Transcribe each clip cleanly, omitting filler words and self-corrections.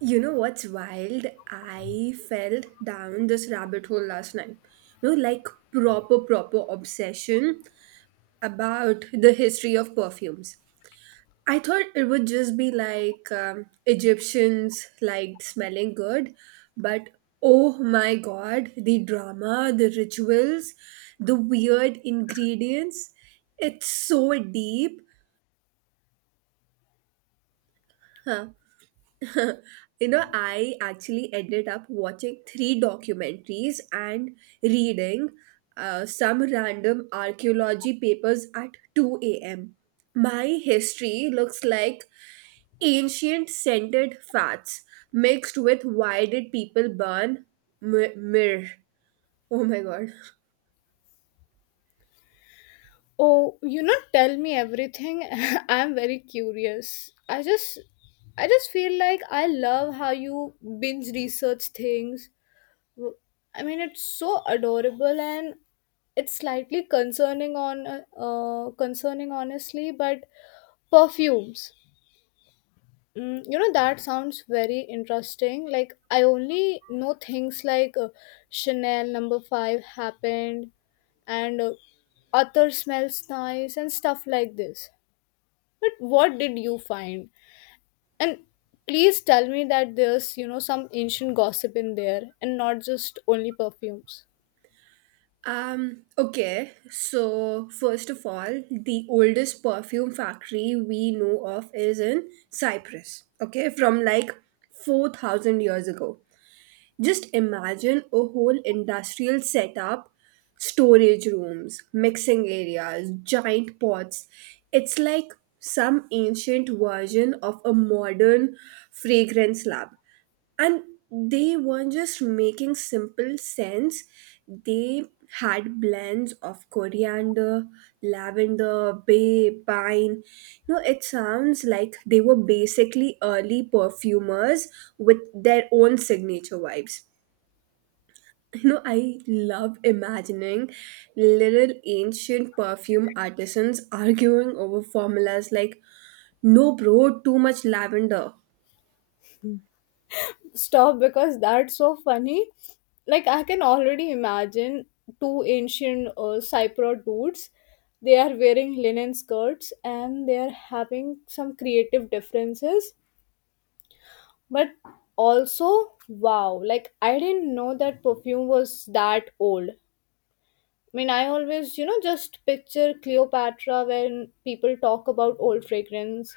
You know what's wild? I fell down this rabbit hole last night. You know, like proper obsession about the history of perfumes. I thought it would just be like Egyptians liked smelling good, but oh my god, the drama, the rituals, the weird ingredients. It's so deep. Huh? You know, I actually ended up watching three documentaries and reading some random archaeology papers at 2 a.m. My history looks like ancient scented fats mixed with why did people burn myrrh? Oh my god. Oh, you not tell me everything. I'm very curious. I just feel like I love how you binge research things. W- I mean, it's so adorable and it's slightly concerning on concerning honestly, but perfumes. Mm, you know, that sounds very interesting. Like, I only know things like Chanel No. 5 happened and Arthur smells nice and stuff like this. But what did you find? And please tell me that there's, you know, some ancient gossip in there and not just only perfumes. Okay, so first of all, the oldest perfume factory we know of is in Cyprus, okay, from like 4,000 years ago. Just imagine a whole industrial setup, storage rooms, mixing areas, giant pots. It's like some ancient version of a modern fragrance lab, and they weren't just making simple scents. They had blends of coriander, lavender, bay, pine. You know, it sounds like they were basically early perfumers with their own signature vibes. You know, I love imagining little ancient perfume artisans arguing over formulas like no bro, too much lavender. Stop because that's so funny. Like I can already imagine two ancient Cypriot dudes. They are wearing linen skirts and they are having some creative differences. But also, wow! Like I didn't know that perfume was that old. I mean, I always, you know, just picture Cleopatra when people talk about old fragrance.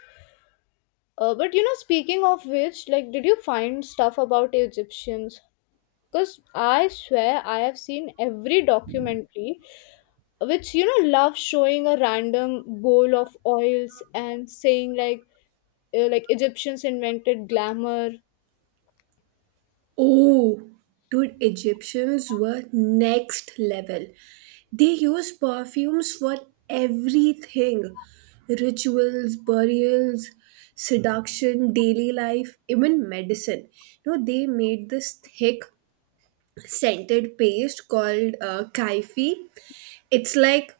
But you know, speaking of which, like, did you find stuff about Egyptians? Because I swear I have seen every documentary which, you know, love showing a random bowl of oils and saying like Egyptians invented glamour. Oh, dude, Egyptians were next level. They used perfumes for everything: rituals, burials, seduction, daily life, even medicine. You know, they made this thick scented paste called kaifi. It's like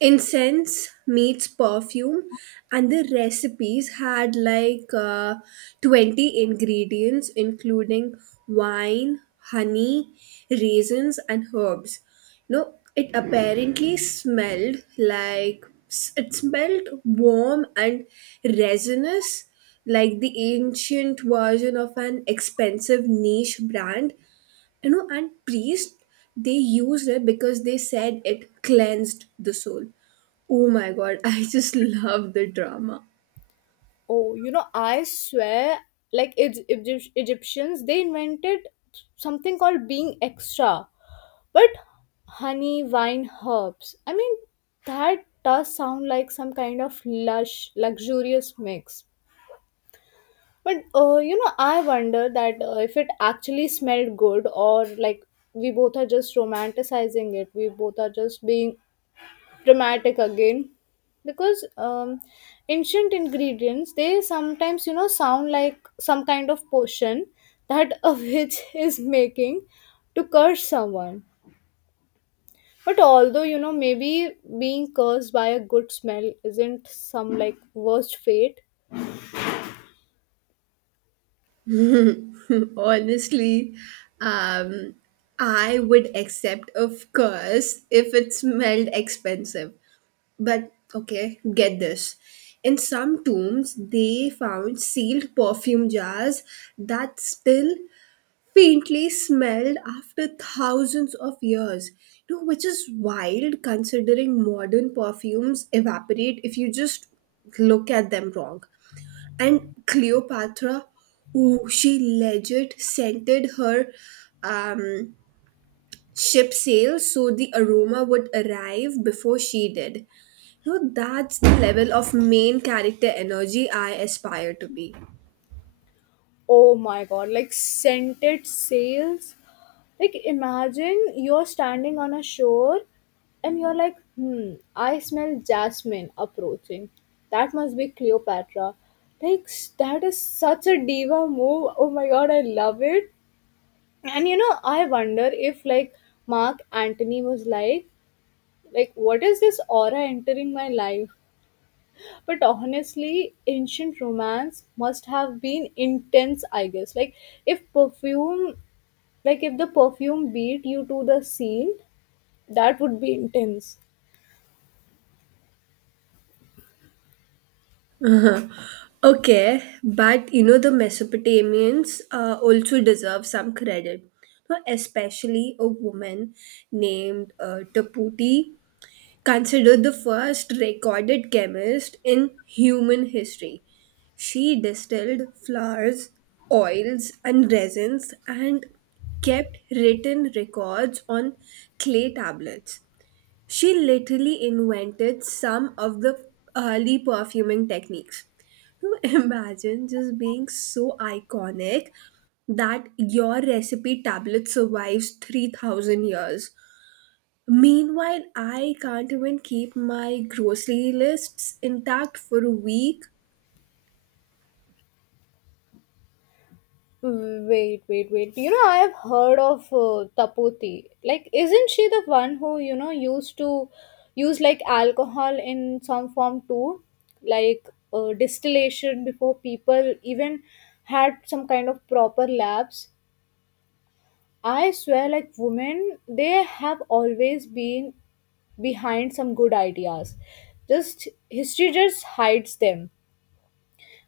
incense meets perfume, and the recipes had like 20 ingredients, including wine, honey, raisins, and herbs. You know, it apparently smelled like it smelled warm and resinous, like the ancient version of an expensive niche brand. You know, and priest they used it because they said it cleansed the soul. Oh my god. I just love the drama. Oh, you know, I swear like Egyptians, they invented something called being extra. But honey, wine, herbs. I mean, that does sound like some kind of lush, luxurious mix. But you know, I wonder that if it actually smelled good, or like we both are just romanticizing it. We both are just being dramatic again, because ancient ingredients they sometimes you know sound like some kind of potion that a witch is making to curse someone. But although you know, maybe being cursed by a good smell isn't some like worst fate. Honestly, um I would accept, of course, if it smelled expensive. But okay, get this: in some tombs they found sealed perfume jars that still faintly smelled after thousands of years, you know, which is wild considering modern perfumes evaporate if you just look at them wrong. And Cleopatra, ooh, she legit scented her um, ship sails so the aroma would arrive before she did. You know, that's the level of main character energy I aspire to be. Oh my god, like scented sails. Like imagine you're standing on a shore and you're like, hmm, I smell jasmine approaching. That must be Cleopatra. Like that is such a diva move. Oh my god, I love it. And you know, I wonder if like Mark Antony was like what is this aura entering my life? But honestly, ancient romance must have been intense, I guess. If perfume like if the perfume beat you to the scene, that would be intense. Okay, but you know the Mesopotamians also deserve some credit. Now, especially a woman named Taputi, considered the first recorded chemist in human history. She distilled flowers, oils, and resins, and kept written records on clay tablets. She literally invented some of the early perfuming techniques. To imagine just being so iconic that your recipe tablet survives 3,000 years. Meanwhile, I can't even keep my grocery lists intact for a week. Wait, wait, wait. You know, I have heard of Tapoti. Like, isn't she the one who, you know, used to use like alcohol in some form too? Like distillation before people even had some kind of proper labs. I swear, like women, they have always been behind some good ideas. Just history just hides them.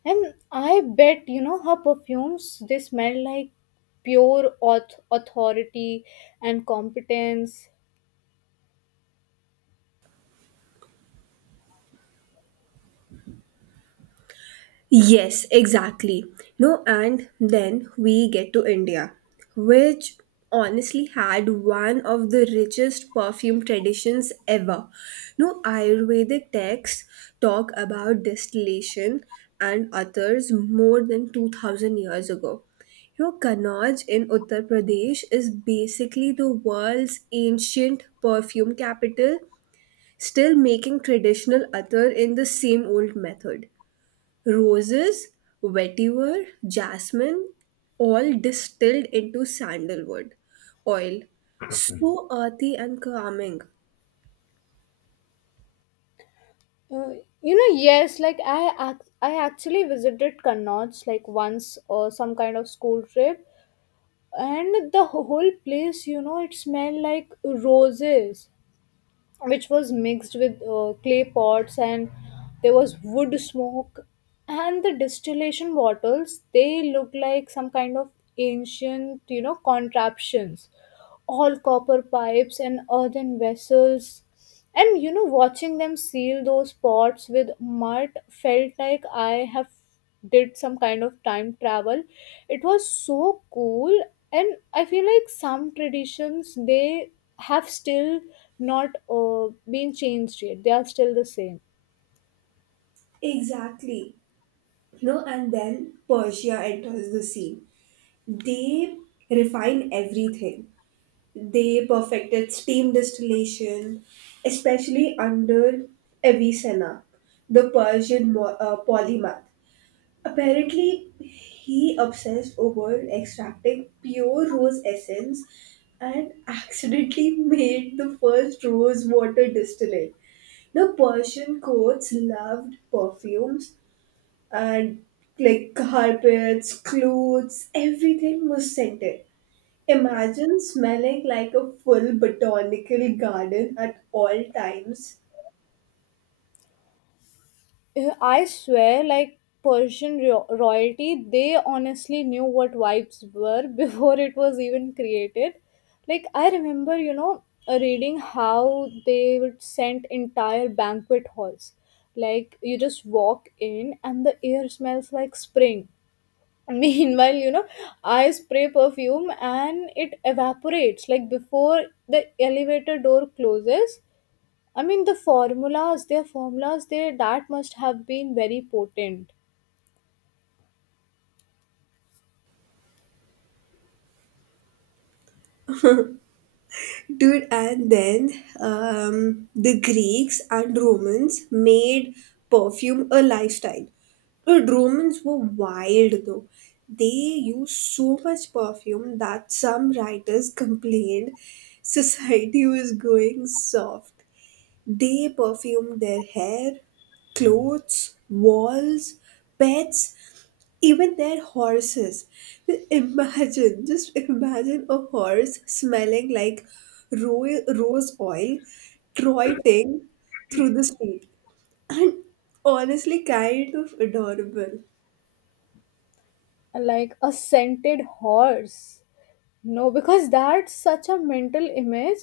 And I bet, you know, her perfumes, they smell like authority and competence. Yes, exactly. No, and then we get to India, which honestly had one of the richest perfume traditions ever. No, Ayurvedic texts talk about distillation and others more than 2000 years ago. Your Kanauj in Uttar Pradesh is basically the world's ancient perfume capital, still making traditional attar in the same old method. Roses, vetiver, jasmine, all distilled into sandalwood oil. So earthy and calming. Uh, you know, yes, like I actually visited Kannauj like once or some kind of school trip, and the whole place, you know, it smelled like roses which was mixed with clay pots and there was wood smoke and the distillation bottles they looked like some kind of ancient you know contraptions, all copper pipes and earthen vessels. And you know, watching them seal those pots with mud felt like I have did some kind of time travel. It was so cool, and I feel like some traditions they have still not been changed yet. They are still the same. Exactly. No, and then Persia enters the scene. They refine everything. They perfected steam distillation, especially under Avicenna, the Persian polymath. Apparently, he obsessed over extracting pure rose essence and accidentally made the first rose water distillate. Now, Persian courts loved perfumes, and like carpets, clothes, everything was scented. Imagine smelling like a full botanical garden at all times. I swear, like royalty, they honestly knew what vibes were before it was even created. Like, I remember, you know, reading how they would send entire banquet halls. Like, you just walk in and the air smells like spring. Meanwhile, you know, I spray perfume and it evaporates. Like, before the elevator door closes, I mean their formulas, they that must have been very potent, Dude, and then the Greeks and Romans made perfume a lifestyle. Dude, Romans were wild though. They used so much perfume that some writers complained society was going soft. They perfumed their hair, clothes, walls, pets, even their horses. Imagine, just imagine a horse smelling like rose oil trotting through the street. And honestly, kind of adorable. like a scented horse. No, because that's such a mental image,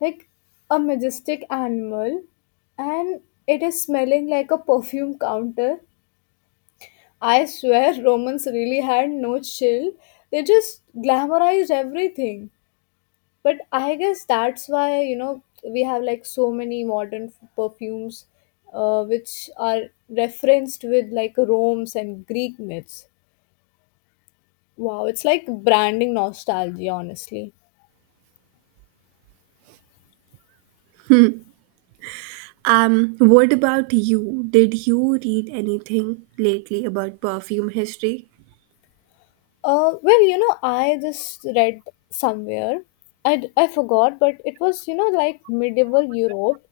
like a majestic animal, and it is smelling like a perfume counter. I swear Romans really had no chill. They just glamorized everything. But I guess that's why, you know, we have like so many modern perfumes which are referenced with like Rome's and Greek myths. Wow, it's like branding nostalgia, honestly. What about you? Did you read anything lately about perfume history? Well, you know, I just read somewhere, I forgot, but it was, you know, like medieval Europe,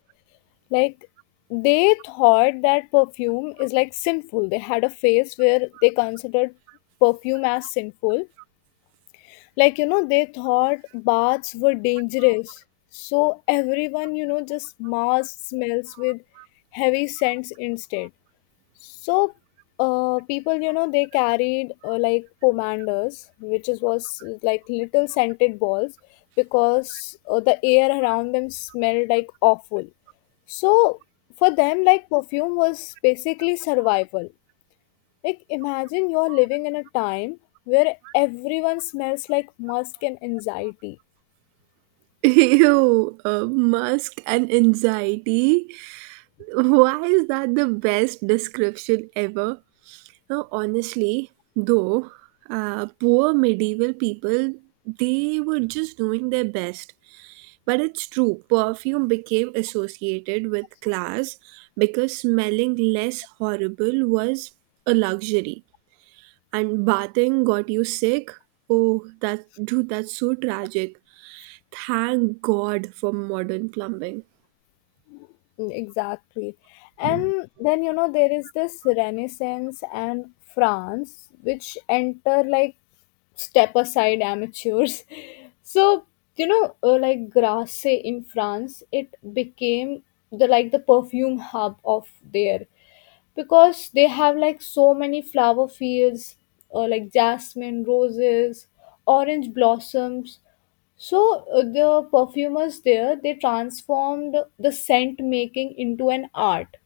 like they thought that perfume is like sinful. They had a phase where they considered perfume as sinful, like you know they thought baths were dangerous, so everyone you know just masked smells with heavy scents instead. So people you know they carried like pomanders which is was like little scented balls, because the air around them smelled like awful. So for them like perfume was basically survival, like, imagine you're living in a time where everyone smells like musk and anxiety. Ew, musk and anxiety. Why is that the best description ever? Now, honestly, though, poor medieval people, they were just doing their best. But it's true, perfume became associated with class because smelling less horrible was a luxury. And bathing got you sick? Oh, that, dude, that's so tragic. Thank God for modern plumbing. Mm, exactly. And then, you know, there is this Renaissance and France, which enter like step aside amateurs. So, you know, like Grasse in France, it became the like the perfume hub of there because they have like so many flower fields, like jasmine, roses, orange blossoms, so the perfumers there they transformed the scent making into an art.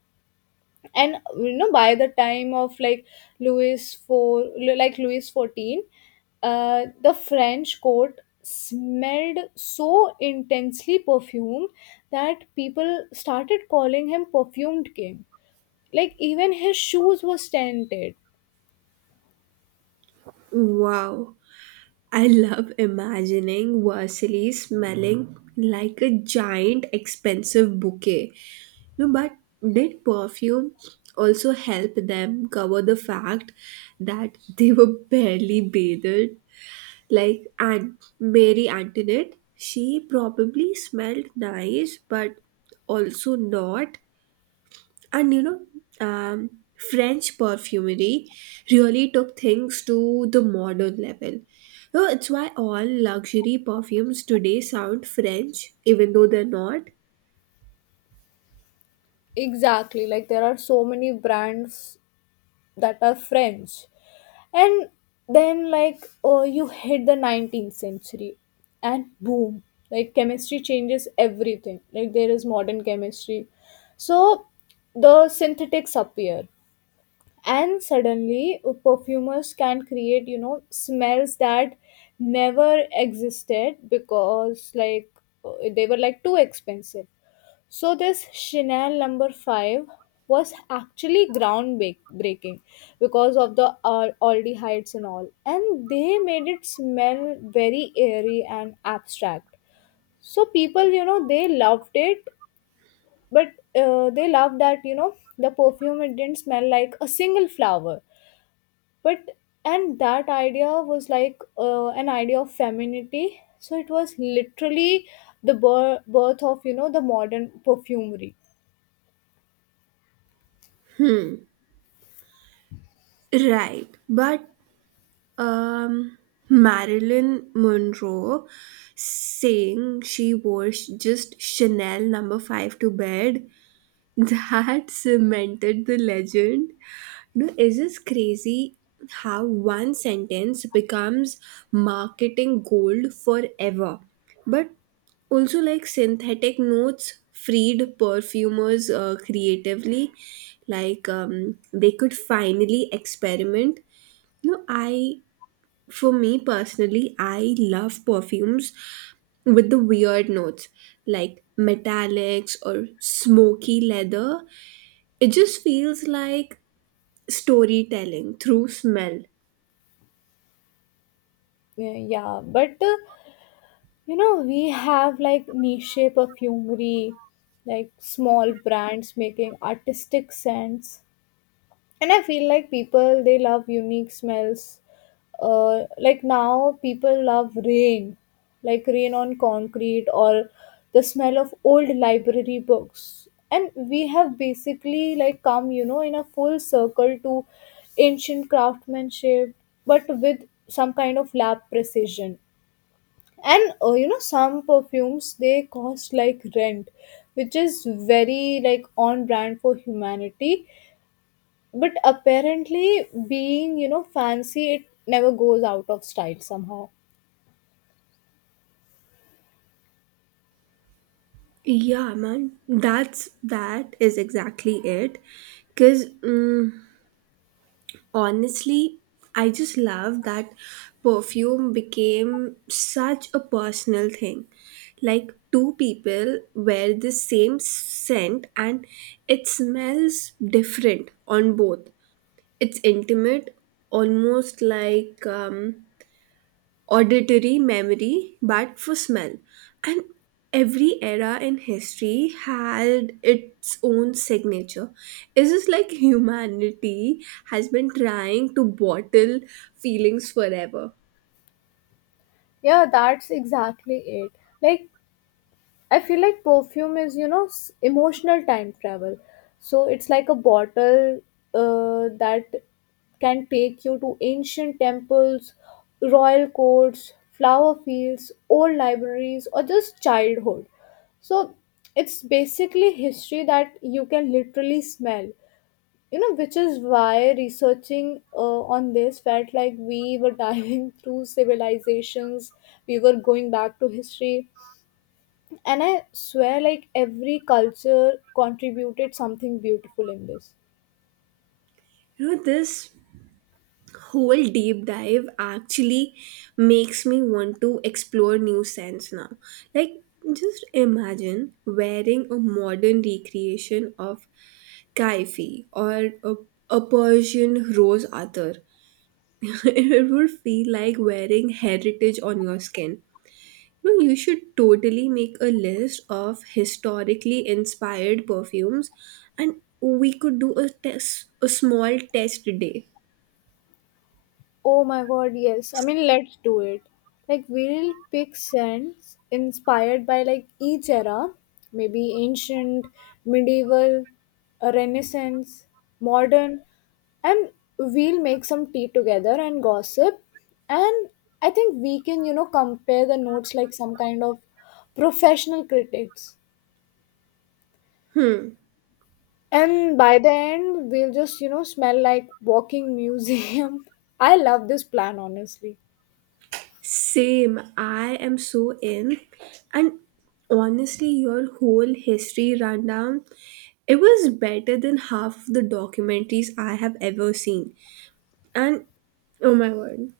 And you know by the time of like Louis four Louis 14, the French court smelled so intensely perfumed that people started calling him perfumed king. Like even his shoes were scented. Wow. I love imagining Vasily smelling like a giant expensive bouquet. No, but did perfume also help them cover the fact that they were barely bathed? Like, and Mary Antoinette, she probably smelled nice but also not. And you know, um, french perfumery really took things to the modern level. So it's why all luxury perfumes today sound french even though they're not. Exactly. Like there are so many brands that are French. And then, like, you hit the 19th century, and boom, like, chemistry changes everything. Like, there is modern chemistry. So, the synthetics appear, and suddenly, perfumers can create, you know, smells that never existed because, like, they were like too expensive, so this Chanel No. 5 was actually breaking because of the aldehydes and all, and they made it smell very airy and abstract. So people, you know, they loved it, but they loved that you know the perfume it didn't smell like a single flower, but and that idea was like an idea of femininity. So it was literally the birth of you know the modern perfumery. Right, but um Marilyn Monroe saying she wore just Chanel number 5 to bed, that cemented the legend. You know, is this crazy how one sentence becomes marketing gold forever? But also, like synthetic notes freed perfumers creatively, like they could finally experiment. You know, for me personally, I love perfumes with the weird notes like metallics or smoky leather. It just feels like storytelling through smell. Yeah, yeah, but you know, we have like niche perfumery, like small brands making artistic scents. And I feel like people they love unique smells. Like now people love rain, like rain on concrete or the smell of old library books. And we have basically like come, you know, in a full circle to ancient craftsmanship, but with some kind of lab precision and you know some perfumes they cost like rent, which is very like on brand for humanity, but apparently being you know fancy it never goes out of style somehow. Yeah, man, that's that is exactly it. Because honestly, I just love that perfume became such a personal thing. Like, two people wear the same scent and it smells different on both. It's intimate, almost like auditory memory but for smell. And every era in history had its own signature. It's just like humanity has been trying to bottle feelings forever. Yeah, that's exactly it. Like I feel like perfume is, you know, emotional time travel. So it's like a bottle that can take you to ancient temples, royal courts, flower fields, old libraries, or just childhood. So it's basically history that you can literally smell. You know, which is why researching on this felt like we were diving through civilizations, we were going back to history and I swear, like, every culture contributed something beautiful in this. You know, this whole deep dive actually makes me want to explore new scents now. Like, just imagine wearing a modern recreation of Kaifi or a Persian rose attar. It would feel like wearing heritage on your skin. No, you should totally make a list of historically inspired perfumes, and we could do a small test day. Oh my god, yes. I mean, let's do it. Like, we'll pick scents inspired by, like, each era. Maybe ancient, medieval, a renaissance, modern. And we'll make some tea together and gossip. And I think we can, you know, compare the notes like some kind of professional critics. And by the end, we'll just, you know, smell like walking museum. I love this plan, honestly. Same, I am so in. And honestly, your whole history rundown, it was better than half the documentaries I have ever seen. And oh my word.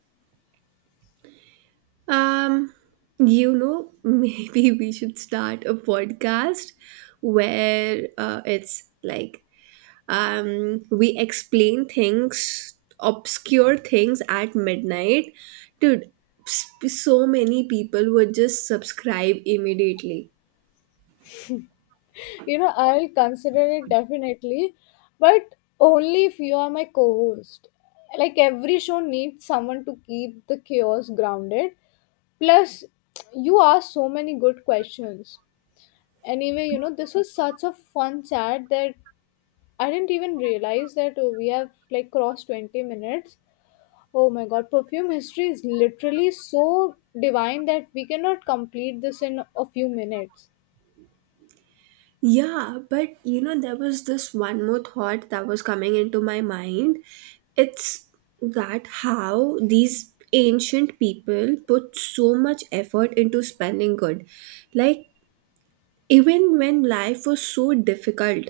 Um, you know, maybe we should start a podcast where it's like we explain things obscure things at midnight. Dude, so many people would just subscribe immediately. You know, I'll consider it definitely, but only if you are my co-host. Like every show needs someone to keep the chaos grounded. Plus, you asked so many good questions. Anyway, you know, this was such a fun chat that I didn't even realize that oh, we have like crossed 20 minutes. Oh my god, perfume history is literally so divine that we cannot complete this in a few minutes. Yeah, but you know there was this one more thought that was coming into my mind. It's that how these ancient people put so much effort into spelling good. Like, even when life was so difficult,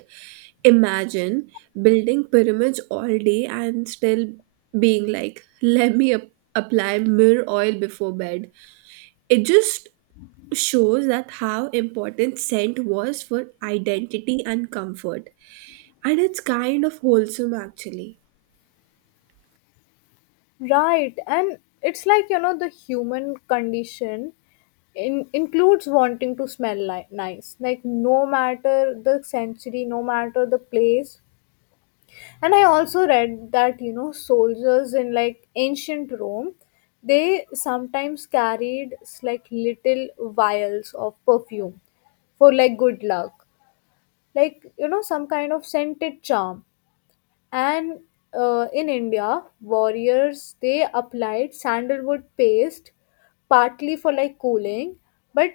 imagine building pyramids all day and still being like, let me apply myrrh oil before bed. It just shows that how important scent was for identity and comfort. And it's kind of wholesome actually. Right, and it's like you know the human condition includes wanting to smell nice, like no matter the century, no matter the place. And I also read that you know soldiers in like ancient Rome, they sometimes carried like little vials of perfume for like good luck, like you know some kind of scented charm. And in india warriors they applied sandalwood paste partly for like cooling, but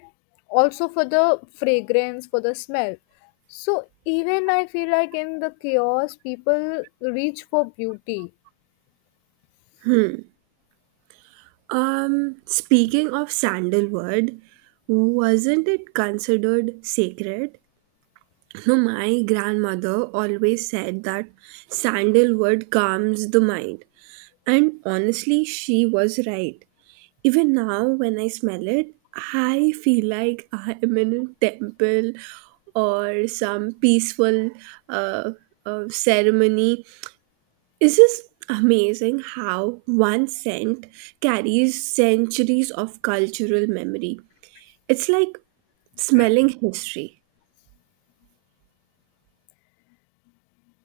also for the fragrance, for the smell. So even I feel like in the chaos people reach for beauty. Speaking of sandalwood, wasn't it considered sacred? No, my grandmother always said that sandalwood calms the mind. And honestly, she was right. Even now, when I smell it, I feel like I am in a temple or some peaceful uh, ceremony. It's just amazing how one scent carries centuries of cultural memory. It's like smelling history.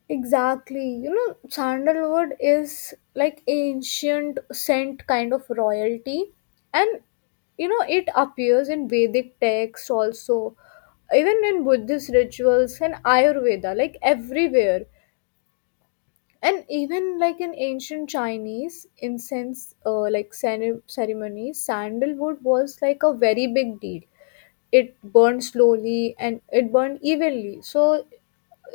Exactly. You know, sandalwood is like ancient scent kind of royalty, and you know it appears in Vedic texts also, even in Buddhist rituals and Ayurveda, like everywhere. And even like in ancient chinese incense like ceremony sandalwood was like a very big deal. It burned slowly and it burned evenly, so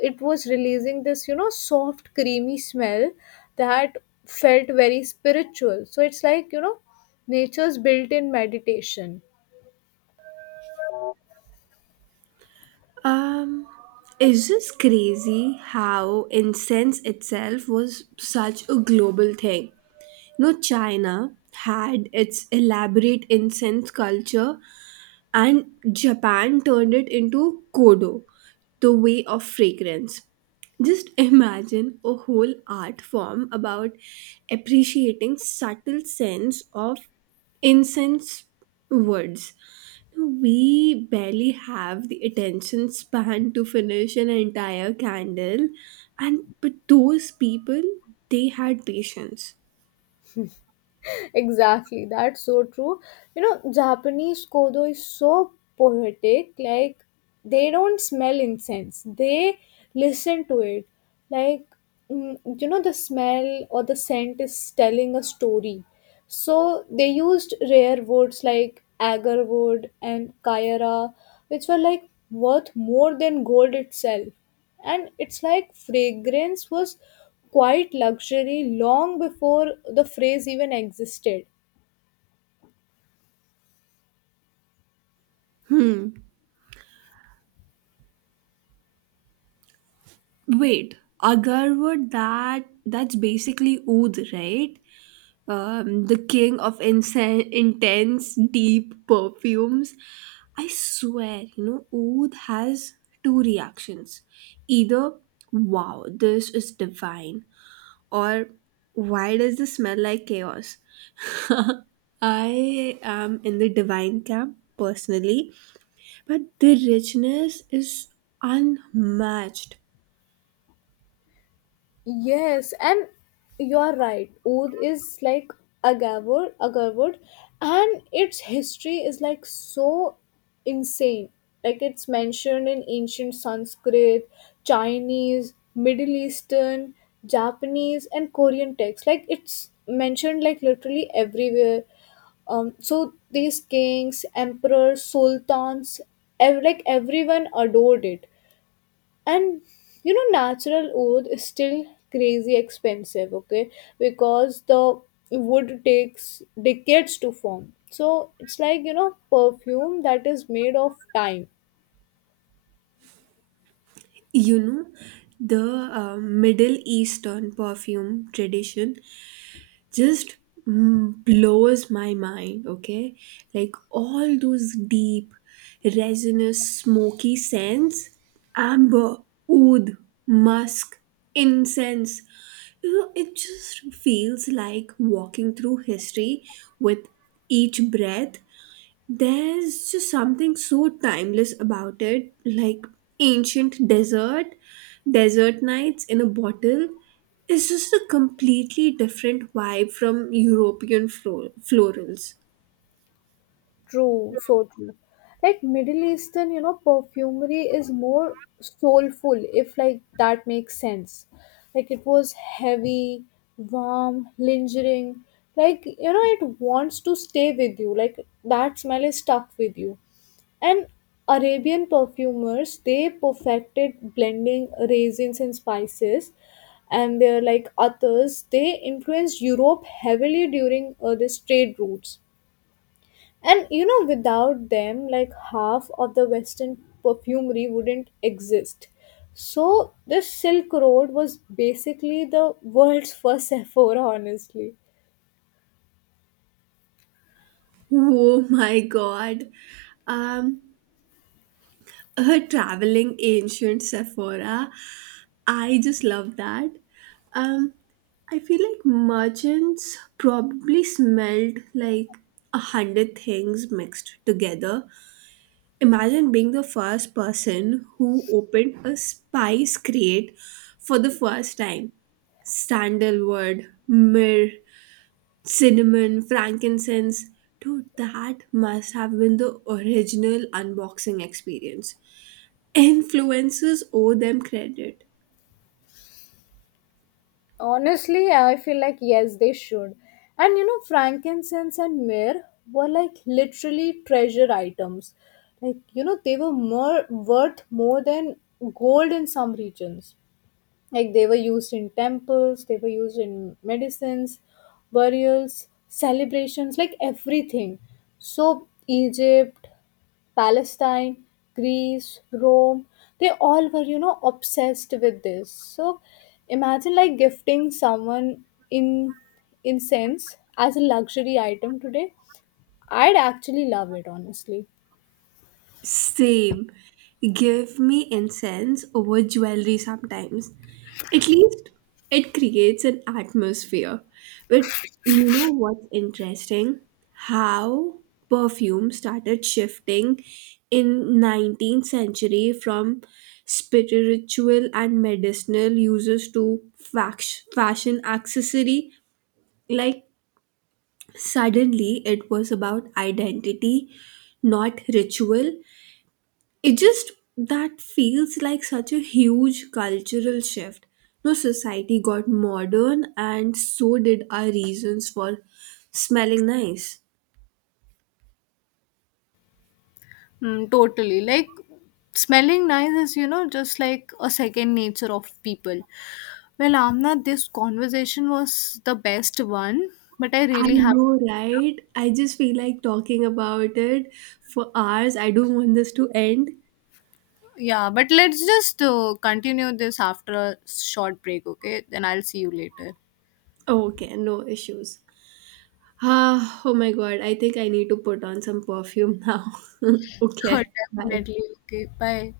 it was releasing this you know soft creamy smell that felt very spiritual. So it's like you know nature's built in meditation. Um, it's just crazy how incense itself was such a global thing. No, China had its elaborate incense culture, and Japan turned it into Kodo, the way of fragrance. Just imagine a whole art form about appreciating subtle sense of incense woods. So, we barely have the attention span to finish an entire candle, and but those people, they had patience. Exactly, that's so true. You know japanese kodo is so poetic, like they don't smell incense, they listen to it, like mm, you know the smell or the scent is telling a story. So they used rare woods like agar wood and kayara, which were like worth more than gold itself. And it's like fragrance was quite luxury long before the phrase even existed. Hmm. Wait, agarwood, that's basically oud, right? The king of intense, deep perfumes. I swear, you know, oud has two reactions: either wow, this is divine, or why does this smell like chaos? I am in the divine camp personally, but the richness is unmatched. Yes, and you're right. Oud is like agave, agave wood, and its history is like so insane. Like it's mentioned in ancient Sanskrit, Chinese, Middle Eastern, Japanese, and Korean texts. Like it's mentioned like literally everywhere. So these kings, emperors, sultans, like everyone adored it. And you know natural wood is still crazy expensive, okay, because the wood takes decades to form, so it's like you know perfume that is made of time. You know, the Middle Eastern perfume tradition just mm, blows my mind, okay. Like all those deep resinous smoky scents, amber, oud, musk, incense, you know, it just feels like walking through history with each breath. There's just something so timeless about it, like ancient desert nights in a bottle. It's just a completely different vibe from European florals. True, so true. Like Middle Eastern, you know, perfumery is more soulful, if like that makes sense. Like it was heavy, warm, lingering. Like, you know, it wants to stay with you. Like that smell is stuck with you. And Arabian perfumers, they perfected blending raisins and spices. And they're like others, they influenced Europe heavily during the trade routes, and you know, without them, like half of the Western perfumery wouldn't exist. So, this Silk Road was basically the world's first Sephora, honestly. Oh my god. Um, Her traveling ancient Sephora. I just love that. Um, I feel like merchants probably smelled like a hundred things mixed together. Imagine being the first person who opened a spice crate for the first time. Sandalwood, myrrh, cinnamon, frankincense. Dude, that must have been the original unboxing experience. Influencers owe them credit. Honestly, I feel like yes, they should. And you know, frankincense and myrrh were like literally treasure items. Like, you know, they were more worth more than gold in some regions. Like they were used in temples, they were used in medicines, burials, celebrations, like everything. So, Egypt, Palestine, Greece, Rome, they all were, you know, obsessed with this. So, imagine like gifting someone in incense as a luxury item today. I'd actually love it, honestly. Same. Give me incense over jewelry sometimes. At least it creates an atmosphere. But you know what's interesting? How perfume started shifting in 19th century from spiritual and medicinal uses to fashion accessory. Like suddenly it was about identity, not ritual. It just, that feels like such a huge cultural shift. No, society got modern and so did our reasons for smelling nice. Mm, totally. Like smelling nice is, you know, just like a second nature of people. Well, Amna, this conversation was the best one, but I I really have know, right? I just feel like talking about it for hours. I don't want this to end. Yeah, but let's just continue this after a short break, okay? Then I'll see you later. Okay, no issues. Ah, oh my god, I think I need to put on some perfume now. Okay, bye. Definitely. Okay, bye.